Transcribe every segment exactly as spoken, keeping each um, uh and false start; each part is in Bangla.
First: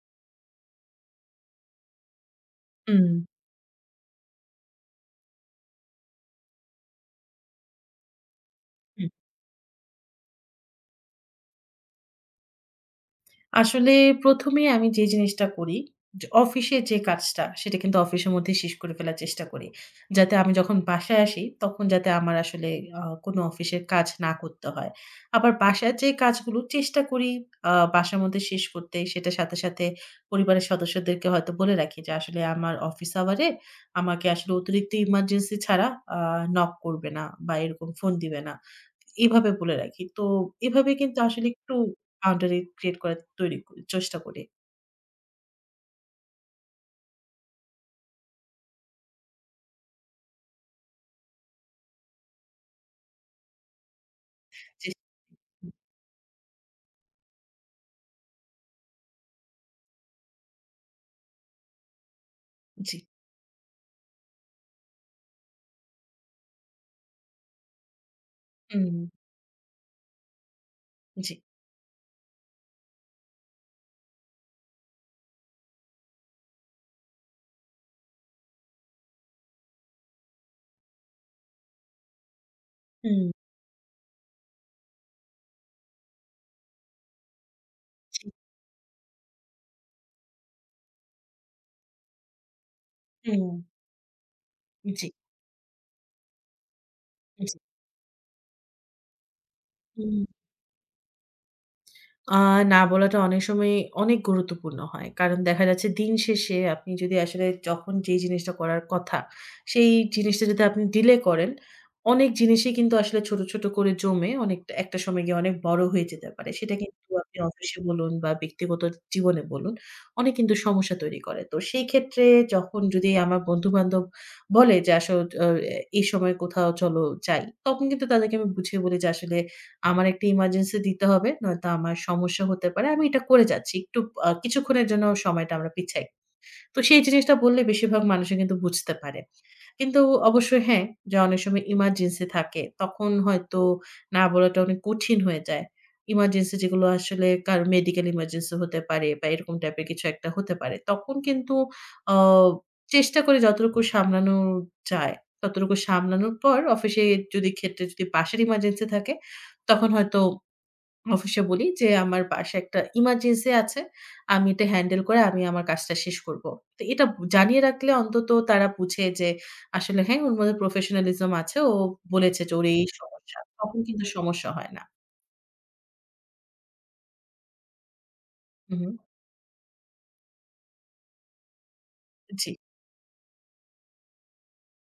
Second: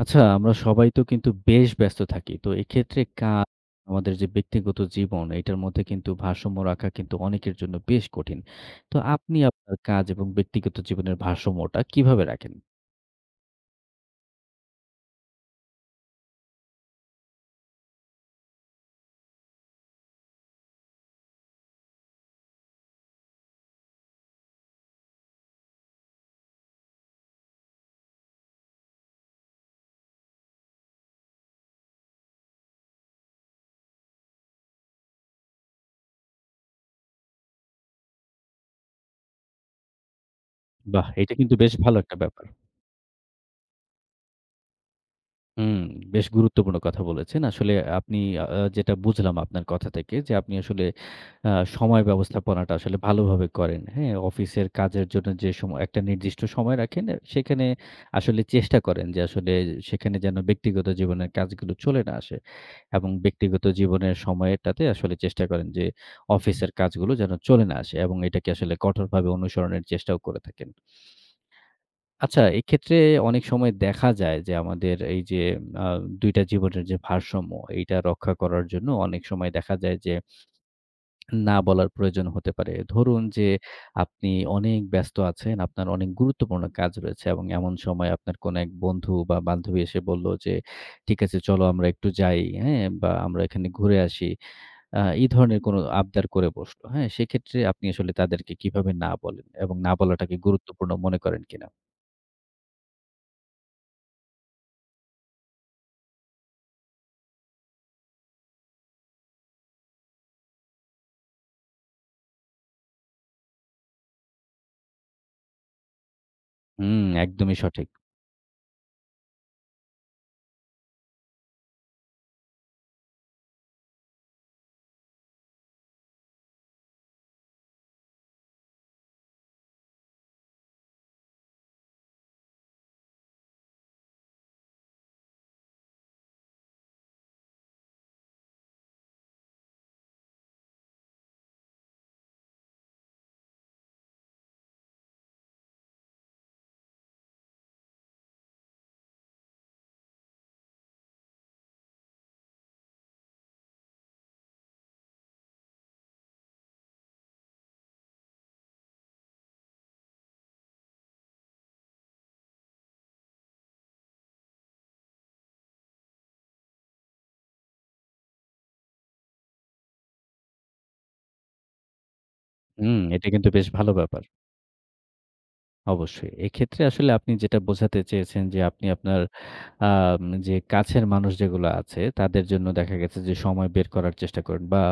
আচ্ছা, আমরা সবাই তো কিন্তু বেশ ব্যস্ত থাকি। তো এক্ষেত্রে হুম, কাজ, আমাদের যে ব্যক্তিগত জীবন, এটার মধ্যে কিন্তু ভারসাম্য রাখা কিন্তু অনেকের জন্য বেশ কঠিন। তো হুম। আপনি আপনার কাজ এবং ব্যক্তিগত জীবনের ভারসাম্যটা কিভাবে রাখেন? আসলে প্রথম এ আমি যে জিনিসটা করি, য অফিসে যে কাজটা সেটা কিন্তু অফিসের মধ্যে শেষ করে ফেলার চেষ্টা করি। যাতে আমি যখন বাসায় আসি তখন যাতে আমার আসলে আ কোনো অফিসের কাজ না করতে হয়। আবার বাসার যে কাজগুলো চেষ্টা করি আ বাসার মধ্যে শেষ করতে। সেটার সাথে, সাথে পরিবারের সদস্যদেরকে হয়তো বলে রাখি যে আসলে আমার অফিস আওয়ারে আমাকে আসলে অতিরিক্ত ইমার্জেন্সি ছাড়া আ নক করবে না বা এরকম ফোন দিবে না। এভাবে বলে রাখি। তো এভাবে বাহ! কিন্তু এটা আসলে কিন্তু বেশ একটু ভালো একটা ব্যাপার। বাউন্ডারি ক্রিয়েট করার তৈরি করি চেষ্টা করি। হুম, বেশ গুরুত্বপূর্ণ কথা বলেছেন। আসলে আপনি আ যেটা বুঝলাম আপনার কথা থেকে যে আপনি আসলে আ সময় ব্যবস্থাপনাটা আসলে ভালোভাবে করেন। হ্যাঁ? অফিসের জি। কাজের জন্য যে সময় একটা নির্দিষ্ট সময় রাখেন, আহ, সেখানে আসলে চেষ্টা করেন যে আসলে সেখানে যেন ব্যক্তিগত জীবনের কাজগুলো চলে না আসে। জি। এবং ব্যক্তিগত জীবনের সময়টাতে আসলে চেষ্টা করেন যে অফিসের কাজগুলো যেন চলে না আসে এবং এটাকে আসলে হুম। কঠোরভাবে অনুসরণের চেষ্টাও করে থাকেন। জি। আচ্ছা, এক্ষেত্রে অনেক সময় দেখা যায় যে আমাদের এই যে আ দুই টা জীবনের যে ভারসাম্য, এইটা রক্ষা করার জন্য অনেক সময় দেখা যায় যে না বলার প্রয়োজন হতে পারে। ধরুন হুম। যে আপনি অনেক ব্যস্ত আছেন, আপনার অনেক গুরুত্বপূর্ণ কাজ রয়েছে এবং এমন সময় জি। আপনার কোনো এক বন্ধু বা বান্ধবী এসে বলল যে, "ঠিক আছে চলো আমরা একটু যাই, হ্যাঁ? বা আমরা হুম। এখানে ঘুরে আসি।" আ জি। এই ধরনের কোনো আবদার করে বসলো, হ্যাঁ? জি। সেক্ষেত্রে আপনি আসলে তাদেরকে কিভাবে না বলেন এবং না হুম। বলাটাকে গুরুত্বপূর্ণ মনে করেন কিনা? আ না বলাটা অনেক সময় অনেক গুরুত্বপূর্ণ হয়। কারণ দেখা যাচ্ছে দিন শেষে আপনি যদি আসলে যখন যেই জিনিসটা করার কথা, সেই জিনিসটা যদি আপনি ডিলে করেন, অনেক জিনিসই কিন্তু আসলে ছোট, ছোট করে জমে অনেকটা একটা সময় গিয়ে অনেক বড় হয়ে যেতে পারে। সেটা হুম, কিন্তু আপনি একদমই অফিসে সঠিক। বলুন বা ব্যক্তিগত জীবনে বলুন, অনেক কিন্তু সমস্যা তৈরি করে। তো সেই ক্ষেত্রে যখন যদি আমার বন্ধু-বান্ধব বলে যে আসল আ এই সময় কোথাও চলো যাই, তখন কিন্তু তাদেরকে আমি বুঝিয়ে বলি যে আসলে আমার একটা ইমার্জেন্সি দিতে হবে নয়তো আমার সমস্যা হতে পারে। আমি এটা করে যাচ্ছি। একটু আ কিছুক্ষণের জন্য সময়টা আমরা পিছাই। তো সেই জিনিসটা বললে বেশিরভাগ মানুষই কিন্তু বুঝতে পারে। কিন্তু অবশ্যই হ্যাঁ, যে অনেক সময় ইমার্জেন্সি থাকে তখন হয়তো না বলাটা অনেক কঠিন হয়ে যায়। ইমার্জেন্সি যেগুলো আসলে কারো মেডিকেল ইমার্জেন্সি হতে পারে বা এরকম টাইপের কিছু একটা হতে পারে। তখন কিন্তু আ চেষ্টা করে যতটুকু সামলানো যায়, ততটুকু সামলানোর পর অফিসে যদি ক্ষেত্রে যদি বাসার ইমার্জেন্সি থাকে তখন হয়তো অফিসে বলি যে, "আমার বাসায় একটা ইমার্জেন্সি আছে। আমি এটা হ্যান্ডেল করে আমি আমার কাজটা শেষ করব।" তো এটা জানিয়ে রাখলে অন্তত তারা বুঝে যে আসলে হ্যাঁ, ওর মধ্যে প্রফেশনালিজম আছে। ও বলেছে যে ওর এই হুম, এটা সমস্যা। কিন্তু বেশ তখন ভালো কিন্তু ব্যাপার। সমস্যা হয় না। অবশ্যই। এক্ষেত্রে আসলে আপনি যেটা বোঝাতে চেয়েছেন যে হু, আপনি হু। আপনার আম যে কাছের মানুষ যেগুলো আছে তাদের জি। জন্য দেখা গেছে যে সময় বের করার চেষ্টা করেন বা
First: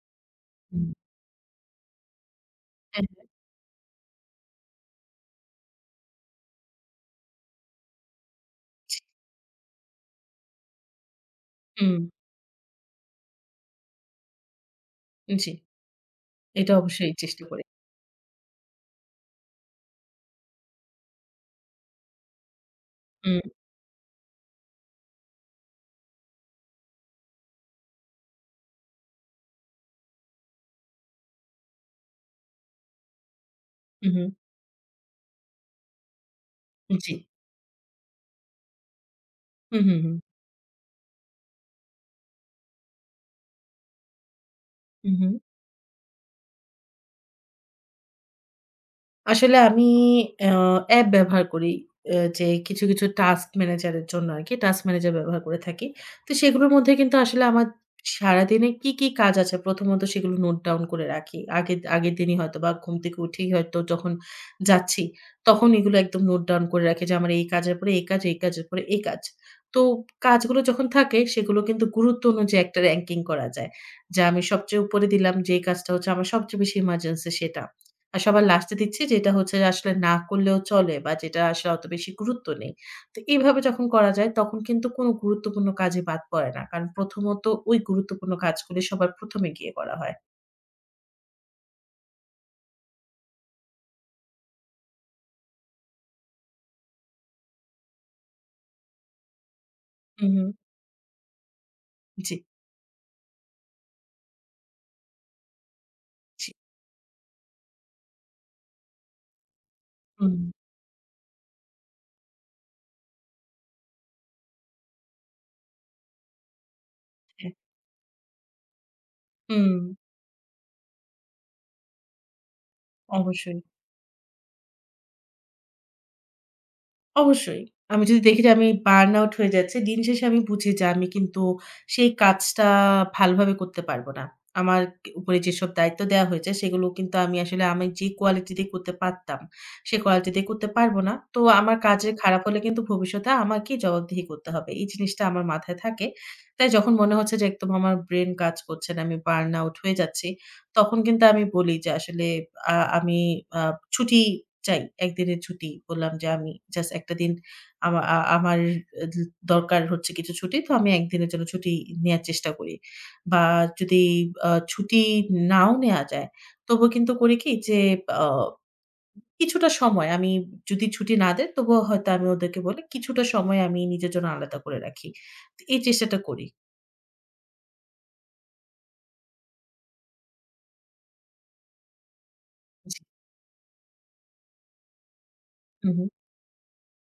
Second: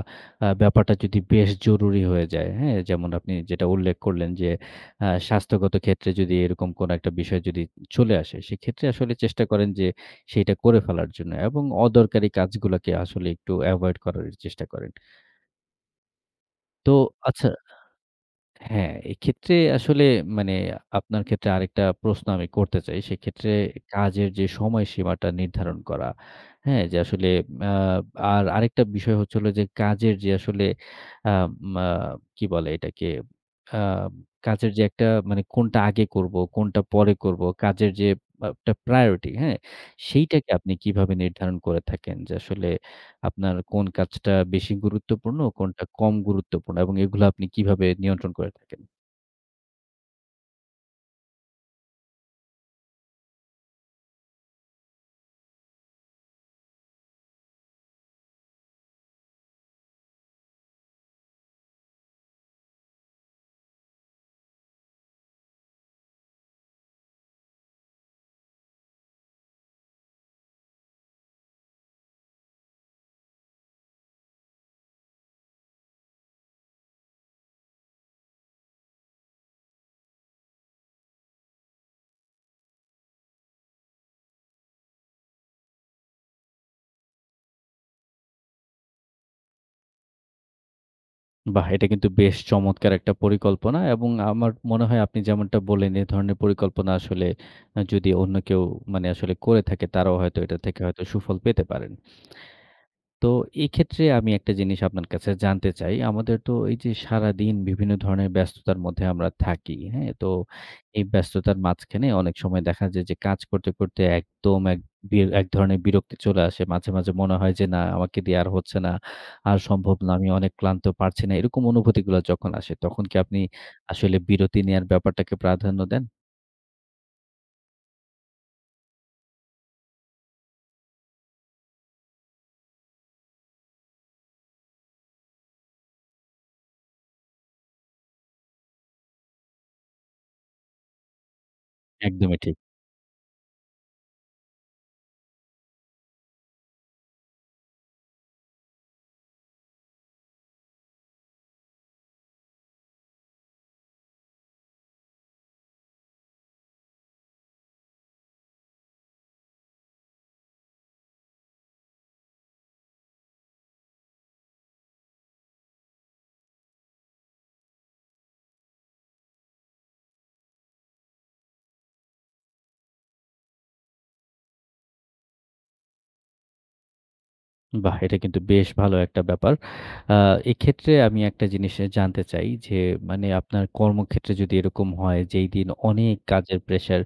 আ হুম। ব্যাপারটা যদি বেশ জরুরি হয়ে যায়, হ্যাঁ? হ্যাঁ, যেমন হ্যাঁ। আপনি যেটা উল্লেখ করলেন যে আ স্বাস্থ্যগত ক্ষেত্রে যদি এরকম কোনো একটা বিষয় যদি চলে আসে, সেক্ষেত্রে জি। আসলে চেষ্টা করেন যে সেইটা করে ফেলার জন্য এবং হুম। অদরকারি কাজগুলাকে আসলে একটু এভয়েড করার চেষ্টা করেন। জি। এটা তো অবশ্যই চেষ্টা আচ্ছা করি। হ্যাঁ, এক্ষেত্রে আসলে মানে আপনার ক্ষেত্রে আরেকটা প্রশ্ন আমি করতে চাই। হুম। সেক্ষেত্রে কাজের যে সময়সীমাটা নির্ধারণ করা, হ্যাঁ? যে আসলে আ আর আরেকটা বিষয় হচ্ছে হলো যে কাজের যে আসলে আম আ কি বলে এটাকে? আ হু, হু। কাজের যে একটা মানে কোনটা আগে করব, কোনটা পরে জি। করব, কাজের যে আ একটা প্রায়োরিটি, হ্যাঁ? হু, হু, হু। সেইটাকে আপনি কিভাবে নির্ধারণ করে থাকেন? যে আসলে আপনার কোন কাজটা বেশি হু, হু। গুরুত্বপূর্ণ, কোনটা কম গুরুত্বপূর্ণ এবং এগুলো আপনি কিভাবে নিয়ন্ত্রণ করে থাকেন? আসলে আমি আ অ্যাপ ব্যবহার করি। এ যে কিছু, কিছু টাস্ক ম্যানেজার এর জন্য আরকি টাস্ক ম্যানেজার ব্যবহার করে থাকি। তো সেগুলোর মধ্যে কিন্তু আসলে আমার সারাদিনে কি, কি কাজ আছে প্রথমত সেগুলো নোট ডাউন করে রাখি। আগের আগের দিনই হয়তোবা ঘুম থেকে উঠেই হয়তো যখন যাচ্ছি, তখন এগুলো একদম নোট ডাউন করে রাখি যে আমার এই কাজের পরে এই কাজ, এই কাজের পরে এই কাজ। তো কাজগুলো যখন থাকে সেগুলো কিন্তু গুরুত্ব অনুযায়ী একটা র‍্যাংকিং করা যায়। যে আমি সবচেয়ে উপরে দিলাম যে কাজটা হচ্ছে আমার সবচেয়ে বেশি ইমার্জেন্সি সেটা। আর সবার লাস্টে দিচ্ছি যেটা হচ্ছে যে আসলে না করলেও চলে বা যেটা আসলে অত বেশি গুরুত্ব নেই। তো এইভাবে যখন করা যায় তখন কিন্তু কোনো গুরুত্বপূর্ণ কাজই বাদ পড়ে না। কারণ প্রথমত ওই গুরুত্বপূর্ণ কাজগুলি সবার প্রথম এ গিয়ে করা হয়। বাহ! এটা কিন্তু বেশ চমৎকার একটা পরিকল্পনা এবং আমার মনে হয় আপনি যেমনটা বললেন এ ধরনের পরিকল্পনা আসলে আ যদি অন্য কেউ মানে আসলে করে থাকে তারাও হুম, হয়তো হুম। এটা থেকে হয়তো সুফল পেতে পারেন। জি, তো এক্ষেত্রে আমি একটা জিনিস আপনার কাছে জানতে চাই। আমাদের জি। তো এই যে সারাদিন বিভিন্ন ধরনের ব্যস্ততার মধ্যে আমরা থাকি, হ্যাঁ? তো হুম, এই ব্যস্ততার মাঝখানে অনেক সময় দেখা যায় যে কাজ করতে, করতে একদম এক বি এক ধরনের বিরক্তি চলে আসে। মাঝে, মাঝে মনে হ্যাঁ। হয় যে না আমাকে দিয়ে আর হচ্ছে না। আর হুম, সম্ভব না। আমি অনেক ক্লান্ত, পারছি না। এরকম অনুভূতিগুলা যখন আসে তখন কি আপনি অবশ্যই। আসলে বিরতি নেয়ার ব্যাপারটাকে প্রাধান্য দেন? অবশ্যই। আমি যদি দেখি যে আমি বার্ন আউট হয়ে যাচ্ছি, দিন শেষে আমি বুঝি যে আমি কিন্তু সেই কাজটা ভালোভাবে করতে পারব না। আমার উপরে যেসব দায়িত্ব দেয়া হয়েছে সেগুলো কিন্তু আমি আসলে আমি যে কোয়ালিটিতে করতে পারতাম, সে কোয়ালিটিতে করতে পারব না। তো আমার কাজের একদমই খারাপ ঠিক। হলে কিন্তু ভবিষ্যতে আমাকেই জবাবদিহি করতে হবে। এই জিনিসটা আমার মাথায় থাকে। তাই যখন মনে হচ্ছে যে একদম আমার ব্রেইন কাজ করছে না, আমি বার্ন আউট হয়ে যাচ্ছি তখন কিন্তু আমি বলি যে আসলে আ আমি আ ছুটি চাই। এক দিনের ছুটি। বললাম যে আমি জাস্ট একটা দিন আমা আ আমার দু দরকার হচ্ছে কিছু ছুটি। তো আমি এক দিনের জন্য ছুটি নেয়ার চেষ্টা করি। বা যদি আ ছুটি নাও নেয়া যায়, তবুও কিন্তু করি কি যে আ কিছুটা সময় আমি যদি ছুটি না দেয় তবুও হয়তো আমি ওদেরকে বলি কিছুটা সময় আমি নিজের জন্য আলাদা করে রাখি। তো এই চেষ্টাটা করি। বাহ! এটা কিন্তু বেশ ভালো একটা ব্যাপার। আ এক্ষেত্রে আমি একটা জিনিস এ জানতে চাই যে, জি। মানে আপনার কর্মক্ষেত্রে যদি এরকম হয় যেই দিন হু, হু। অনেক কাজের প্রেশার,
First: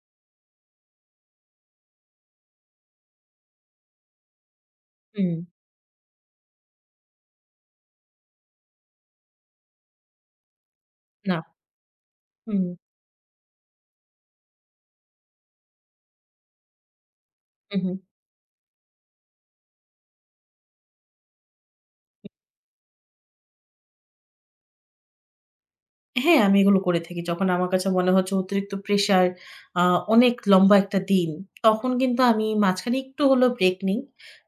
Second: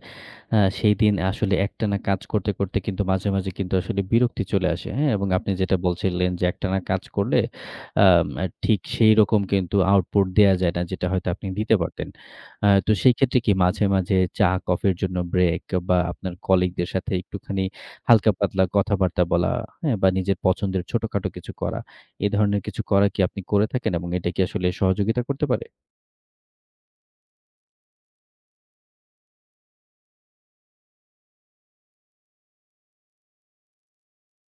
আ সেই দিন আসলে একটানা কাজ করতে, করতে কিন্তু মাঝে, মাঝে কিন্তু আসলে বিরক্তি চলে আসে, হ্যাঁ? এবং হুম। আপনি যেটা বলছিলেন যে একটানা কাজ করলে আম আ ঠিক সেই রকম কিন্তু আউটপুট দেয়া যায় না যেটা হয়তো না। আপনি দিতে পারতেন। হুম, আ তো সেই ক্ষেত্রে কি মাঝে, মাঝে চা, কফির জন্য ব্রেক বা আপনার কলিগদের সাথে একটুখানি হু, হু। হালকা পাতলা কথাবার্তা বলা, হ্যাঁ? বা নিজের পছন্দের ছোটখাটো কিছু করা। এ ধরনের কিছু করা কি আপনি করে থাকেন এবং এটা কি আসলে সহযোগিতা করতে পারে? হ্যাঁ, আমি এগুলো করে থাকি। যখন আমার কাছে মনে হচ্ছে অতিরিক্ত প্রেশার, আ অনেক লম্বা একটা দিন, তখন কিন্তু আমি মাঝখানে একটু হলেও ব্রেক নিই।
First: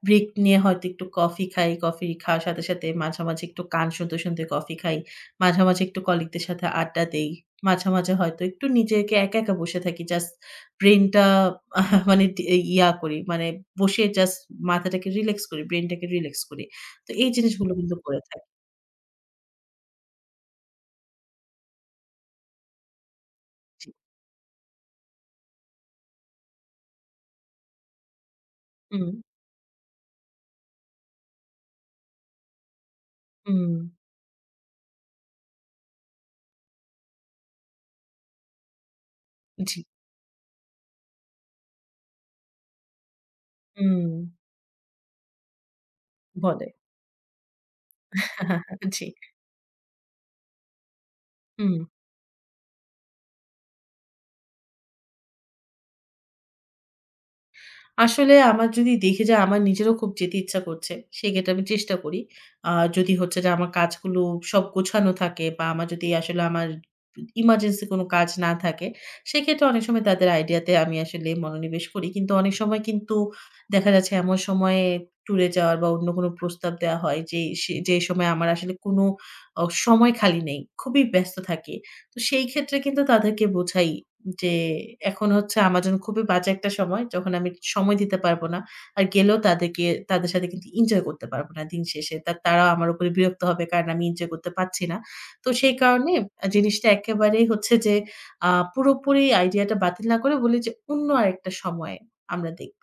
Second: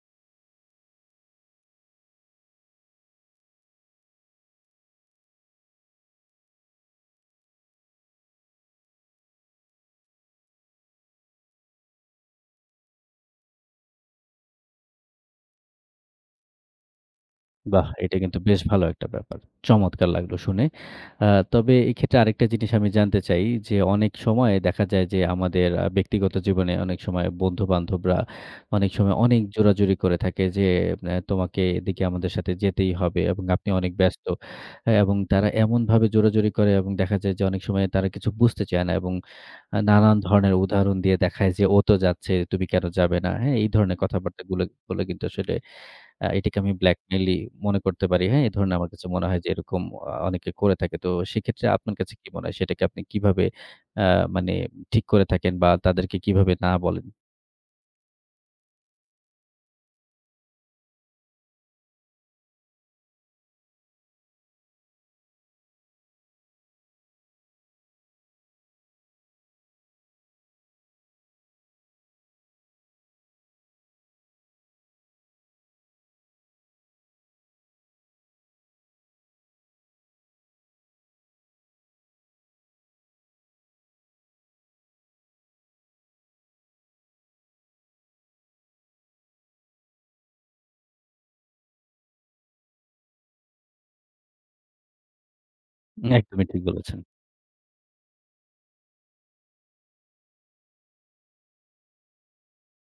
ব্রেক নিয়ে হয়তো একটু কফি খাই। কফি খাওয়ার সাথে, সাথে মাঝামাঝি একটু গান শুনতে, শুনতে কফি খাই। মাঝামাঝি একটু কলিগদের সাথে আড্ডা দেই। মাঝে, মাঝে হয়তো একটু নিজেকে একা, একা বসে থাকি। জাস্ট ব্রেইনটা মানে ডি ইয়া করি, মানে বসে জাস্ট মাথাটাকে রিল্যাক্স করি, ব্রেইনটাকে রিল্যাক্স করি। তো এই জিনিসগুলো বাহ! কিন্তু এটা করে কিন্তু থাকি। বেশ ভালো একটা ব্যাপার। চমৎকার লাগলো শুনে। আ তবে এক্ষেত্রে আরেকটা জিনিস আমি জানতে চাই যে, জি। অনেক সময় দেখা যায় যে আমাদের আ ব্যক্তিগত জীবনে অনেক সময় বন্ধু-বান্ধবরা অনেক হুম, সময় অনেক জোরাজুরি করে থাকে যে, "অ্যা তোমাকে এদিকে আমাদের সাথে যেতেই হবে এবং আপনি হুম। অনেক ব্যস্ত।" আ এবং তারা এমনভাবে জোরাজুরি করে এবং দেখা যায় যে অনেক সময় তারা কিছু বুঝতে চায় না এবং জি। আ নানান ধরনের উদাহরণ দিয়ে দেখায় যে, "ও তো যাচ্ছে, তুমি কেন যাবে না?" হ্যাঁ? এই ধরনের হুম। কথাবার্তাগুলো বলে কিন্তু আসলে আ এটিকে বলে। আমি ব্ল্যাকমেইলই মনে করতে পারি। হ্যাঁ? এই ধরনের আমার জি। কাছে মনে হয় যে এরকম আ অনেকে করে থাকে। তো সেক্ষেত্রে হুম। আপনার কাছে কি মনে হয় সেটাকে আপনি কিভাবে আ মানে ঠিক করে থাকেন বা তাদেরকে কিভাবে না বলেন? আসলে আমার যদি দেখি যে আমার নিজেরও খুব যেতে ইচ্ছা করছে, সেক্ষেত্রে আমি চেষ্টা করি। আ যদি হচ্ছে যে আমার কাজগুলো সব গোছানো থাকে বা আমার যদি আসলে আমার ইমার্জেন্সি কোনো কাজ না থাকে, সেক্ষেত্রে অনেক সময় তাদের আইডিয়াতে আমি আসলে মনোনিবেশ করি। কিন্তু অনেক সময় কিন্তু দেখা যাচ্ছে এমন সময়ে ট্যুরে যাওয়ার বা অন্য কোনো প্রস্তাব দেওয়া হয় যে সে যে সময় আমার আসলে কোনো অ সময় খালি নেই। খুবই ব্যস্ত থাকি। তো সেই ক্ষেত্রে কিন্তু তাদেরকে বোঝাই যে এখন হচ্ছে Amazon খুবই বাজে একটা সময় যখন আমি সময় দিতে পারব না। আর গেলেও তাদেরকে তাদের সাথে কিন্তু এনজয় করতে পারব না দিন শেষে। তা তারাও আমার উপরে বিরক্ত হবে কারণ আমি এনজয় করতে পারছি না। তো সেই কারণে আ একদমই ঠিক জিনিসটা বলেছেন। একেবারেই হচ্ছে যে আ পুরোপুরি আইডিয়াটা বাতিল না করে বলি যে অন্য আরেকটা সময়ে আমরা দেখব।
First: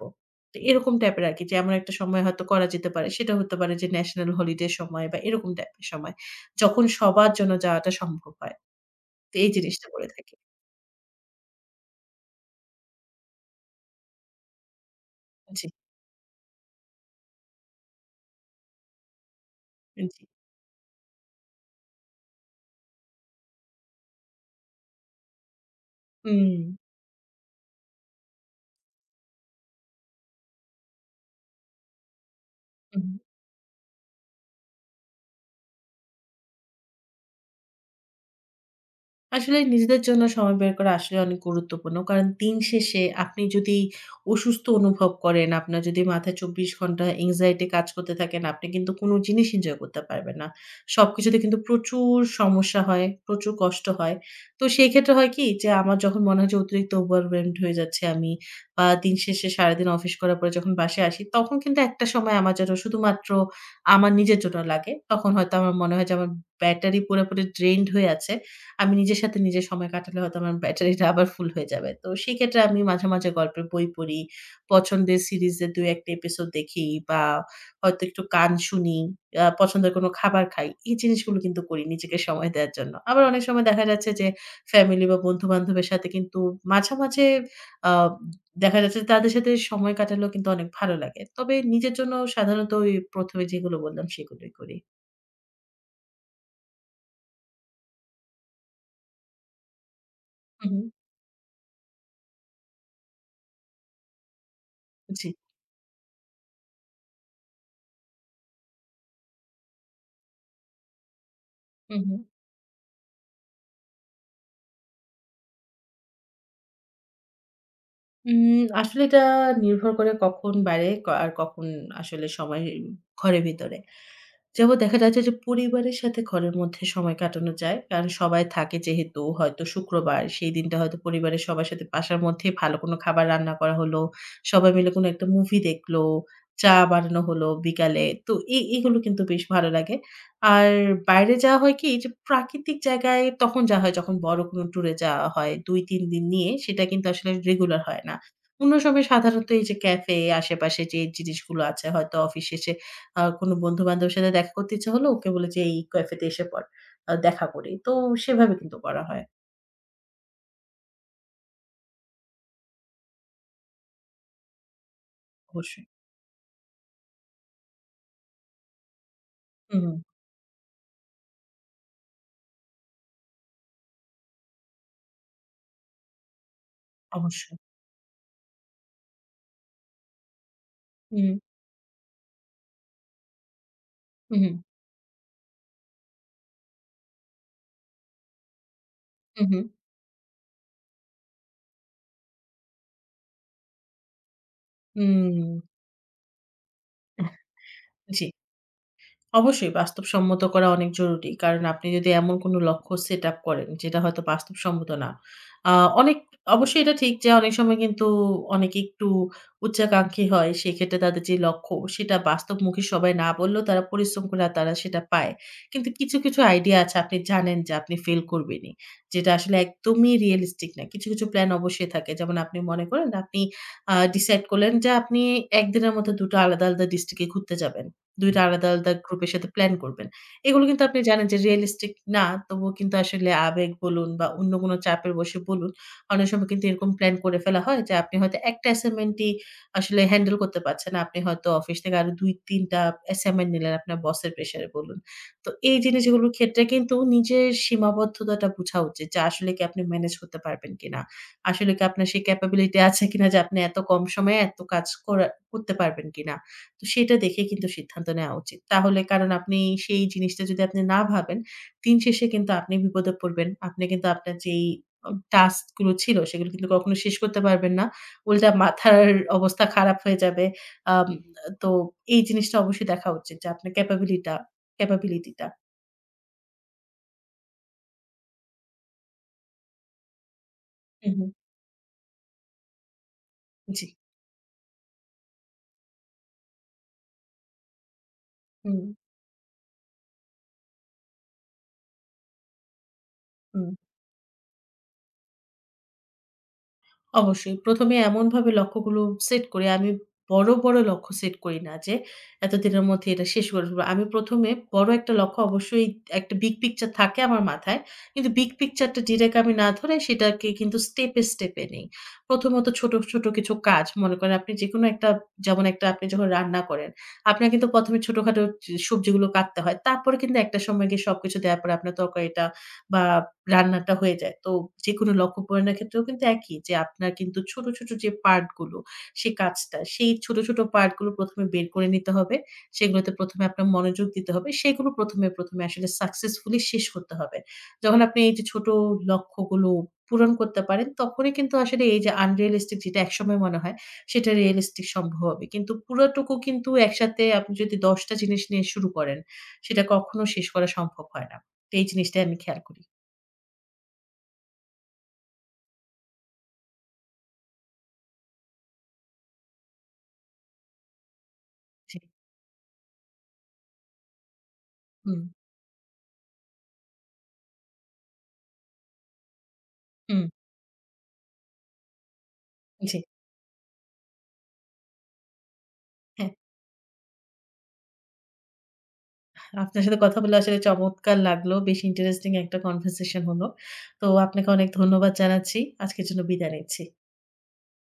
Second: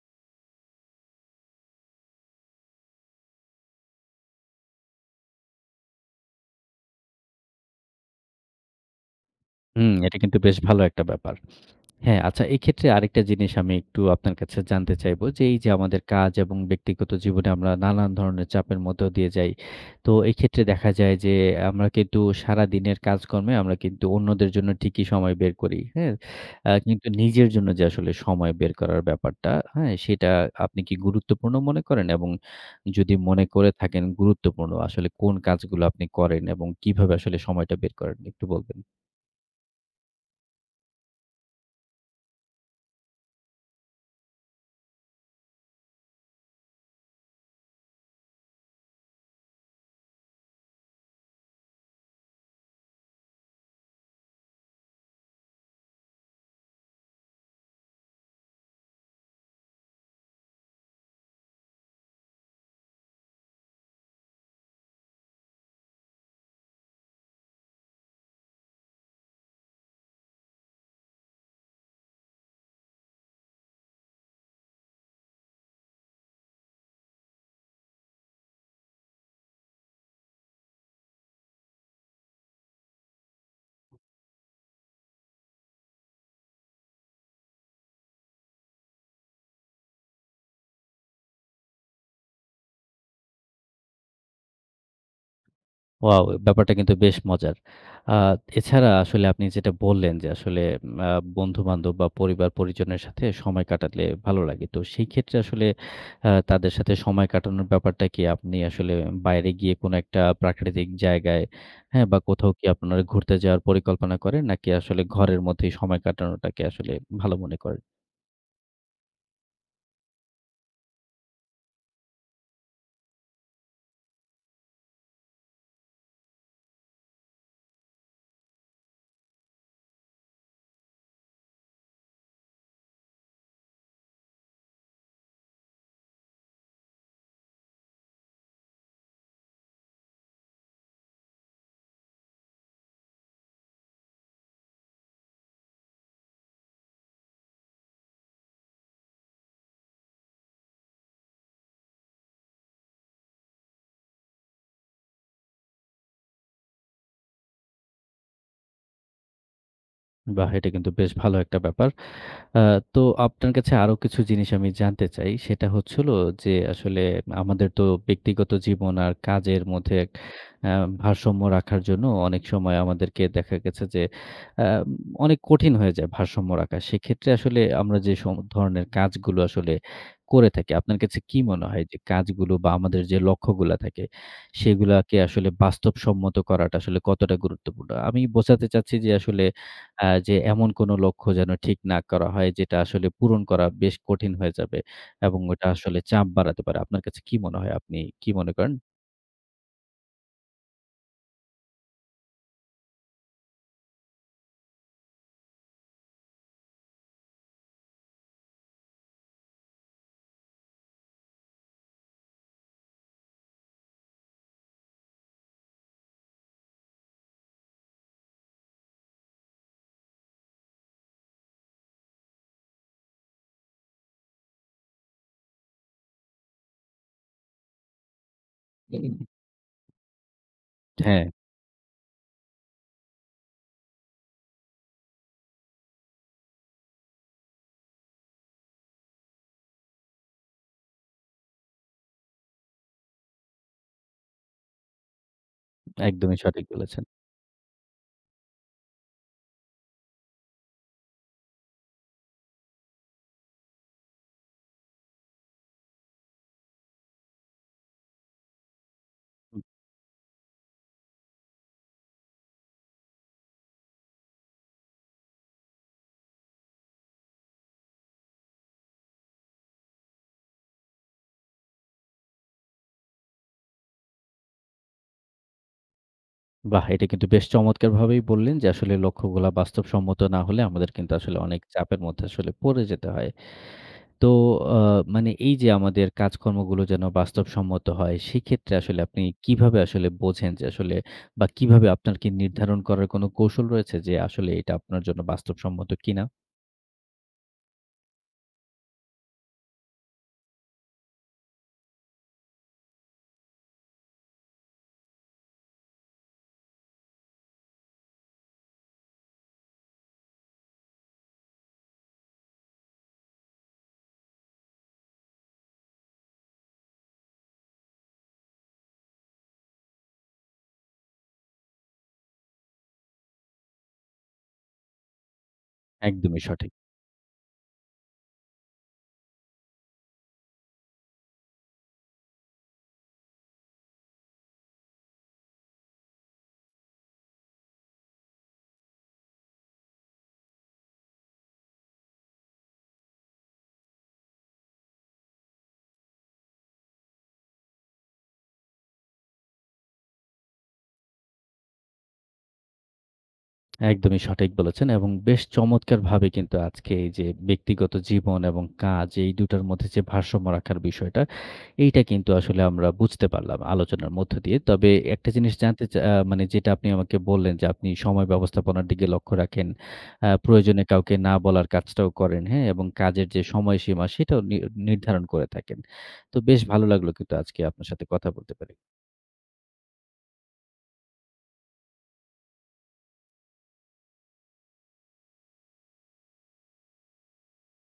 তো এরকম টাইপের আরকি যে এমন একটা সময় হয়তো করা যেতে পারে। সেটা হতে পারে যে ন্যাশনাল হলিডে সময় বা এরকম টাইপের সময়। যখন সবার জন্য যাওয়াটা সম্ভব হয়। তো এই জিনিসটা হুম, বলে এটা থাকি। কিন্তু বেশ ভালো একটা ব্যাপার। হ্যাঁ, আচ্ছা এক্ষেত্রে আরেকটা জিনিস আমি একটু আপনার কাছে জানতে চাইবো যে, এই জি, যে আমাদের কাজ এবং ব্যক্তিগত জীবনে আমরা নানান ধরনের চাপের মধ্য দিয়ে যাই। তো জি। এই ক্ষেত্রে দেখা যায় যে আমরা কিন্তু সারাদিনের কাজকর্মে আমরা কিন্তু অন্যদের জন্য ঠিকই সময় বের করি। হ্যাঁ? মো মো আ কিন্তু নিজের জন্য যে আসলে সময় বের করার ব্যাপারটা, হ্যাঁ? সেটা আপনি কি গুরুত্বপূর্ণ মনে করেন? এবং মো. যদি মনে করে থাকেন গুরুত্বপূর্ণ আসলে কোন কাজগুলো আপনি করেন এবং কিভাবে আসলে সময়টা বের করেন একটু বলবেন? আসলে নিজেদের জন্য সময় বের করা আসলে অনেক গুরুত্বপূর্ণ। কারণ দিন শেষে আপনি যদি অসুস্থ অনুভব করেন, আপনার যদি মাথায় চব্বিশ ঘন্টা anxiety কাজ করতে থাকেন, আপনি কিন্তু কোনো জিনিস এনজয় করতে পারবেন না। সবকিছুতে কিন্তু প্রচুর সমস্যা হয়, প্রচুর কষ্ট হয়। তো সেই ক্ষেত্রে হয় কি যে আমার যখন মনে হয় যে অতিরিক্ত overwhelmed হয়ে যাচ্ছি আমি বা দিন শেষে সারাদিন অফিস করার পরে যখন বাসায় আসি, তখন কিন্তু একটা সময় আমার যেন শুধুমাত্র আমার নিজের জন্য লাগে। তখন হয়তো আমার মনে হয় যে আমার ব্যাটারি পুরোপুরি drained হয়ে আছে। আমি নিজের সাথে নিজে সময় কাটালে হয়তো আমার ব্যাটারিটা আবার ফুল হয়ে যাবে। তো সেক্ষেত্রে আমি মাঝে, মাঝে গল্পের বই পড়ি, পছন্দের সিরিজের দুই এক টা এপিসোড দেখি বা হয়তো একটু গান শুনি, আ পছন্দের কোনো খাবার খাই। এই জিনিসগুলো কিন্তু করি নিজেকে সময় দেওয়ার জন্য। আবার অনেক সময় দেখা যাচ্ছে যে ফ্যামিলি বা বন্ধু-বান্ধবের সাথে কিন্তু মাঝামাঝি আ দেখা যাচ্ছে যে তাদের সাথে সময় কাটালেও কিন্তু অনেক ভালো লাগে। তবে নিজের জন্য সাধারণত ওই প্রথম এ যেগুলো বললাম সেগুলোই করি। ওয়াও! ব্যাপারটা কিন্তু বেশ মজার। আ এছাড়া আসলে আপনি যেটা বললেন যে আসলে হু, হু। আ বন্ধু-বান্ধব বা পরিবার-পরিজনের সাথে সময় কাটালে ভালো লাগে। তো সেই জি। ক্ষেত্রে আসলে আ তাদের সাথে সময় কাটানোর ব্যাপারটা কি আপনি আসলে বাইরে গিয়ে কোনো একটা প্রাকৃতিক জায়গায়, হু, হ্যাঁ? হু। বা কোথাও কি আপনারা ঘুরতে যাওয়ার পরিকল্পনা করেন? নাকি আসলে ঘরের মধ্যেই সময় কাটানোটাকে আসলে ভালো মনে করেন? উম আসলে এটা নির্ভর করে কখন বাইরে ক আর কখন আসলে সময় ঘরের ভিতরে। যেমন দেখা যাচ্ছে যে পরিবারের সাথে ঘরের মধ্যে সময় কাটানো যায়। কারণ সবাই থাকে যেহেতু হয়তো শুক্রবার সেই দিনটা হয়তো পরিবারের সবার সাথে বাসার মধ্যেই ভালো কোনো খাবার রান্না করা হলো। সবাই মিলে কোনো একটা মুভি দেখলো, চা বানানো হলো বিকালে। তো এ এগুলো কিন্তু বেশ ভালো লাগে। আর বাইরে যাওয়া হয় কি যে প্রাকৃতিক জায়গায় তখন যাওয়া হয় যখন বড় কোনো ট্যুরে যাওয়া হয় দুই তিন দিন নিয়ে সেটা কিন্তু আসলে রেগুলার হয় না। অন্য সময় সাধারণত এই যে ক্যাফে আশেপাশে যে জিনিসগুলো আছে হয়তো অফিস শেষে আ কোনো বন্ধু-বান্ধবের সাথে দেখা করতে ইচ্ছা হলো, ওকে বলি যে, "এই ক্যাফেতে এসে পড়। আ দেখা করি।" তো সেভাবে কিন্তু করা হয়। বাহ! এটা কিন্তু বেশ ভালো একটা ব্যাপার। আ তো আপনার কাছে আরো কিছু জিনিস আমি জানতে চাই। সেটা অবশ্যই। হচ্ছে হলো যে আসলে আমাদের তো ব্যক্তিগত জীবন আর কাজের হুম, মধ্যে হুম। এক আ ভারসাম্য রাখার জন্য অনেক সময় আমাদেরকে দেখা গেছে যে আ অনেক কঠিন হয়ে যায় ভারসাম্য রাখা। সেক্ষেত্রে অবশ্যই। আসলে আমরা যে সম ধরনের কাজগুলো আসলে করে থাকি, আপনার কাছে হুম, কি মনে হয় যে কাজগুলো বা আমাদের যে লক্ষ্যগুলা থাকে হুম, হুম, সেগুলাকে আসলে বাস্তবসম্মত করাটা আসলে কতটা গুরুত্বপূর্ণ? আমি বোঝাতে চাচ্ছি যে আসলে হুম, হুম। আ যে এমন কোন লক্ষ্য যেন ঠিক না করা হয়, যেটা আসলে পূরণ করা বেশ কঠিন হয়ে যাবে এবং ওটা হুম। আসলে চাপ বাড়াতে পারে। আপনার কাছে কি মনে হয়? আপনি জি। কি মনে করেন? অবশ্যই বাস্তবসম্মত করা অনেক জরুরি। কারণ আপনি যদি এমন কোনো লক্ষ্য সেট আপ করেন যেটা হয়তো বাস্তবসম্মত না। আ অনেক অবশ্যই এটা ঠিক যে অনেক সময় কিন্তু অনেকে একটু উচ্চাকাঙ্ক্ষী হয়। সেক্ষেত্রে তাদের যে লক্ষ্য সেটা বাস্তবমুখী সবাই না বললেও তারা পরিশ্রম করে আর তারা সেটা পায়। কিন্তু কিছু, কিছু আইডিয়া আছে আপনি জানেন যে আপনি ফেল করবেনই। যেটা আসলে একদমই রিয়ালিস্টিক না। কিছু, কিছু প্ল্যান অবশ্যই থাকে। যেমন আপনি মনে করেন আপনি আ ডিসাইড করলেন যে আপনি এক দিনের মধ্যে দুই টা আলাদা, আলাদা ডিস্ট্রিক্ট এ ঘুরতে যাবেন। দুই টা আলাদা, আলাদা গ্রুপের সাথে প্লান করবেন। এগুলো কিন্তু আপনি হ্যাঁ, জানেন যে রিয়ালিস্টিক না। তবুও কিন্তু আসলে আবেগ বলুন বা অন্য কোনো চাপের বশে বলুন, অনেক সময় কিন্তু এরকম প্লান করে ফেলা হয় যে আপনি হয়তো একটা অ্যাসাইনমেন্টই আসলে হ্যান্ডেল করতে পারছেন না। আপনি হয়তো অফিস থেকে আরো দুই তিন টা অ্যাসাইনমেন্ট নিলেন আপনার বসের প্রেশারে বলুন। তো এই জিনিসগুলোর একদমই ক্ষেত্রে সঠিক কিন্তু বলেছেন। নিজের সীমাবদ্ধতাটা বুঝা উচিত যে আসলে কি আপনি ম্যানেজ করতে পারবেন কিনা? আসলে কি আপনার সেই ক্যাপাবিলিটি আছে কিনা যে আপনি এত কম সময়ে এত কাজ করা করতে পারবেন কিনা? তো সেটা দেখে কিন্তু সিদ্ধান্ত নেওয়া উচিত। তাহলে কারণ আপনি সেই জিনিসটা যদি আপনি না ভাবেন, দিন শেষে কিন্তু আপনি বিপদে পড়বেন। আপনি কিন্তু আপনার যেই অ টাস্ক গুলো ছিল সেগুলো কিন্তু কখনো শেষ করতে পারবেন না। উল্টা মাথার অবস্থা খারাপ হয়ে যাবে। আম তো এই জিনিসটা অবশ্যই দেখা উচিত যে আপনার ক্যাপাবিলিটা ক্যাপাবিলিটি টা। বাহ! এটা কিন্তু বেশ চমৎকারভাবেই বললেন যে আসলে লক্ষ্যগুলা বাস্তবসম্মত না হলে আমাদের হু, কিন্তু হু। আসলে অনেক চাপের মধ্যে আসলে পড়ে যেতে হয়। জি। তো আ মানে এই যে আমাদের কাজকর্মগুলো যেন বাস্তবসম্মত হয়, সেক্ষেত্রে হুম, আসলে আপনি কিভাবে আসলে বোঝেন যে আসলে বা কিভাবে আপনার কি নির্ধারণ করার কোনো কৌশল হুম। রয়েছে যে আসলে এটা আপনার জন্য বাস্তবসম্মত কিনা? অবশ্যই। প্রথম এ এমনভাবে লক্ষ্যগুলো সেট করি। আমি বড়, বড় লক্ষ্য সেট করি না যে, এতদিনের মধ্যে এটা শেষ করে ফেলব। আমি ১ম এ বড় একটা লক্ষ্য অবশ্যই একটা big picture থাকে আমার মাথায়। কিন্তু big picture টা ডিরেক্ট আমি না ধরে সেটাকে কিন্তু স্টেপে, স্টেপে নেই। প্রথমত ছোট, ছোট কিছু কাজ। মনে করেন আপনি যেকোনো একটা যেমন একটা আপনি যখন রান্না করেন, আপনার কিন্তু প্রথম এ ছোটখাটো চ সবজিগুলো কাটতে হয়। তারপরে কিন্তু একটা সময় গিয়ে সবকিছু দেয়ার পরে আপনার তরকারিটা বা রান্নাটা হয়ে যায়। তো যেকোনো লক্ষ্যপূরণের ক্ষেত্রেও কিন্তু একদমই একই সঠিক। যে আপনার কিন্তু ছোট, ছোট যে পার্ট গুলো, সে কাজটা, সেই ছোট, ছোট পার্ট গুলো প্রথম এ বের করে নিতে হবে। সেগুলোতে প্রথম এ আপনার মনোযোগ দিতে হবে। সেগুলো ১ম এ ১ম এ আসলে সাকসেসফুলি শেষ করতে হবে। যখন আপনি এই যে ছোট লক্ষ্যগুলো পূরণ করতে পারেন, তখনই কিন্তু আসলে এই যে unrealistic যেটা একসময় মনে হয়, সেটা realistic সম্ভব হবে। কিন্তু পুরাটুকু কিন্তু একসাথে আপনি যদি দশ টা জিনিস নিয়ে শুরু করেন, সেটা কখনো শেষ করা সম্ভব হয় না। তো এই জিনিসটাই আমি খেয়াল করি। একদমই সঠিক বলেছেন এবং বেশ চমৎকারভাবে কিন্তু আজকে এই যে ব্যক্তিগত জীবন এবং কাজ এই দুটার মধ্যে যে ভারসাম্য রাখার বিষয়টা জি। এইটা কিন্তু আসলে আমরা বুঝতে পারলাম আলোচনার মধ্য দিয়ে। তবে হুম, একটা জিনিস জানতে চা আ মানে যেটা আপনি আমাকে বললেন যে আপনি সময় ব্যবস্থাপনার দিকে লক্ষ্য রাখেন। হুম, আ প্রয়োজনে কাউকে না বলার কাজটাও করেন, হ্যাঁ? এবং জি। কাজের যে সময়সীমা সেটাও নি নির্ধারণ করে থাকেন। হ্যাঁ, তো বেশ ভালো লাগলো কিন্তু আজকে আপনার সাথে কথা বলতে পেরে। আপনার সাথে কথা বলে আসলে চমৎকার লাগলো। বেশ ইন্টারেস্টিং একটা কনভারসেশন হলো। তো আপনাকে অনেক ধন্যবাদ জানাচ্ছি। আজকের জন্য বিদায় নিচ্ছি।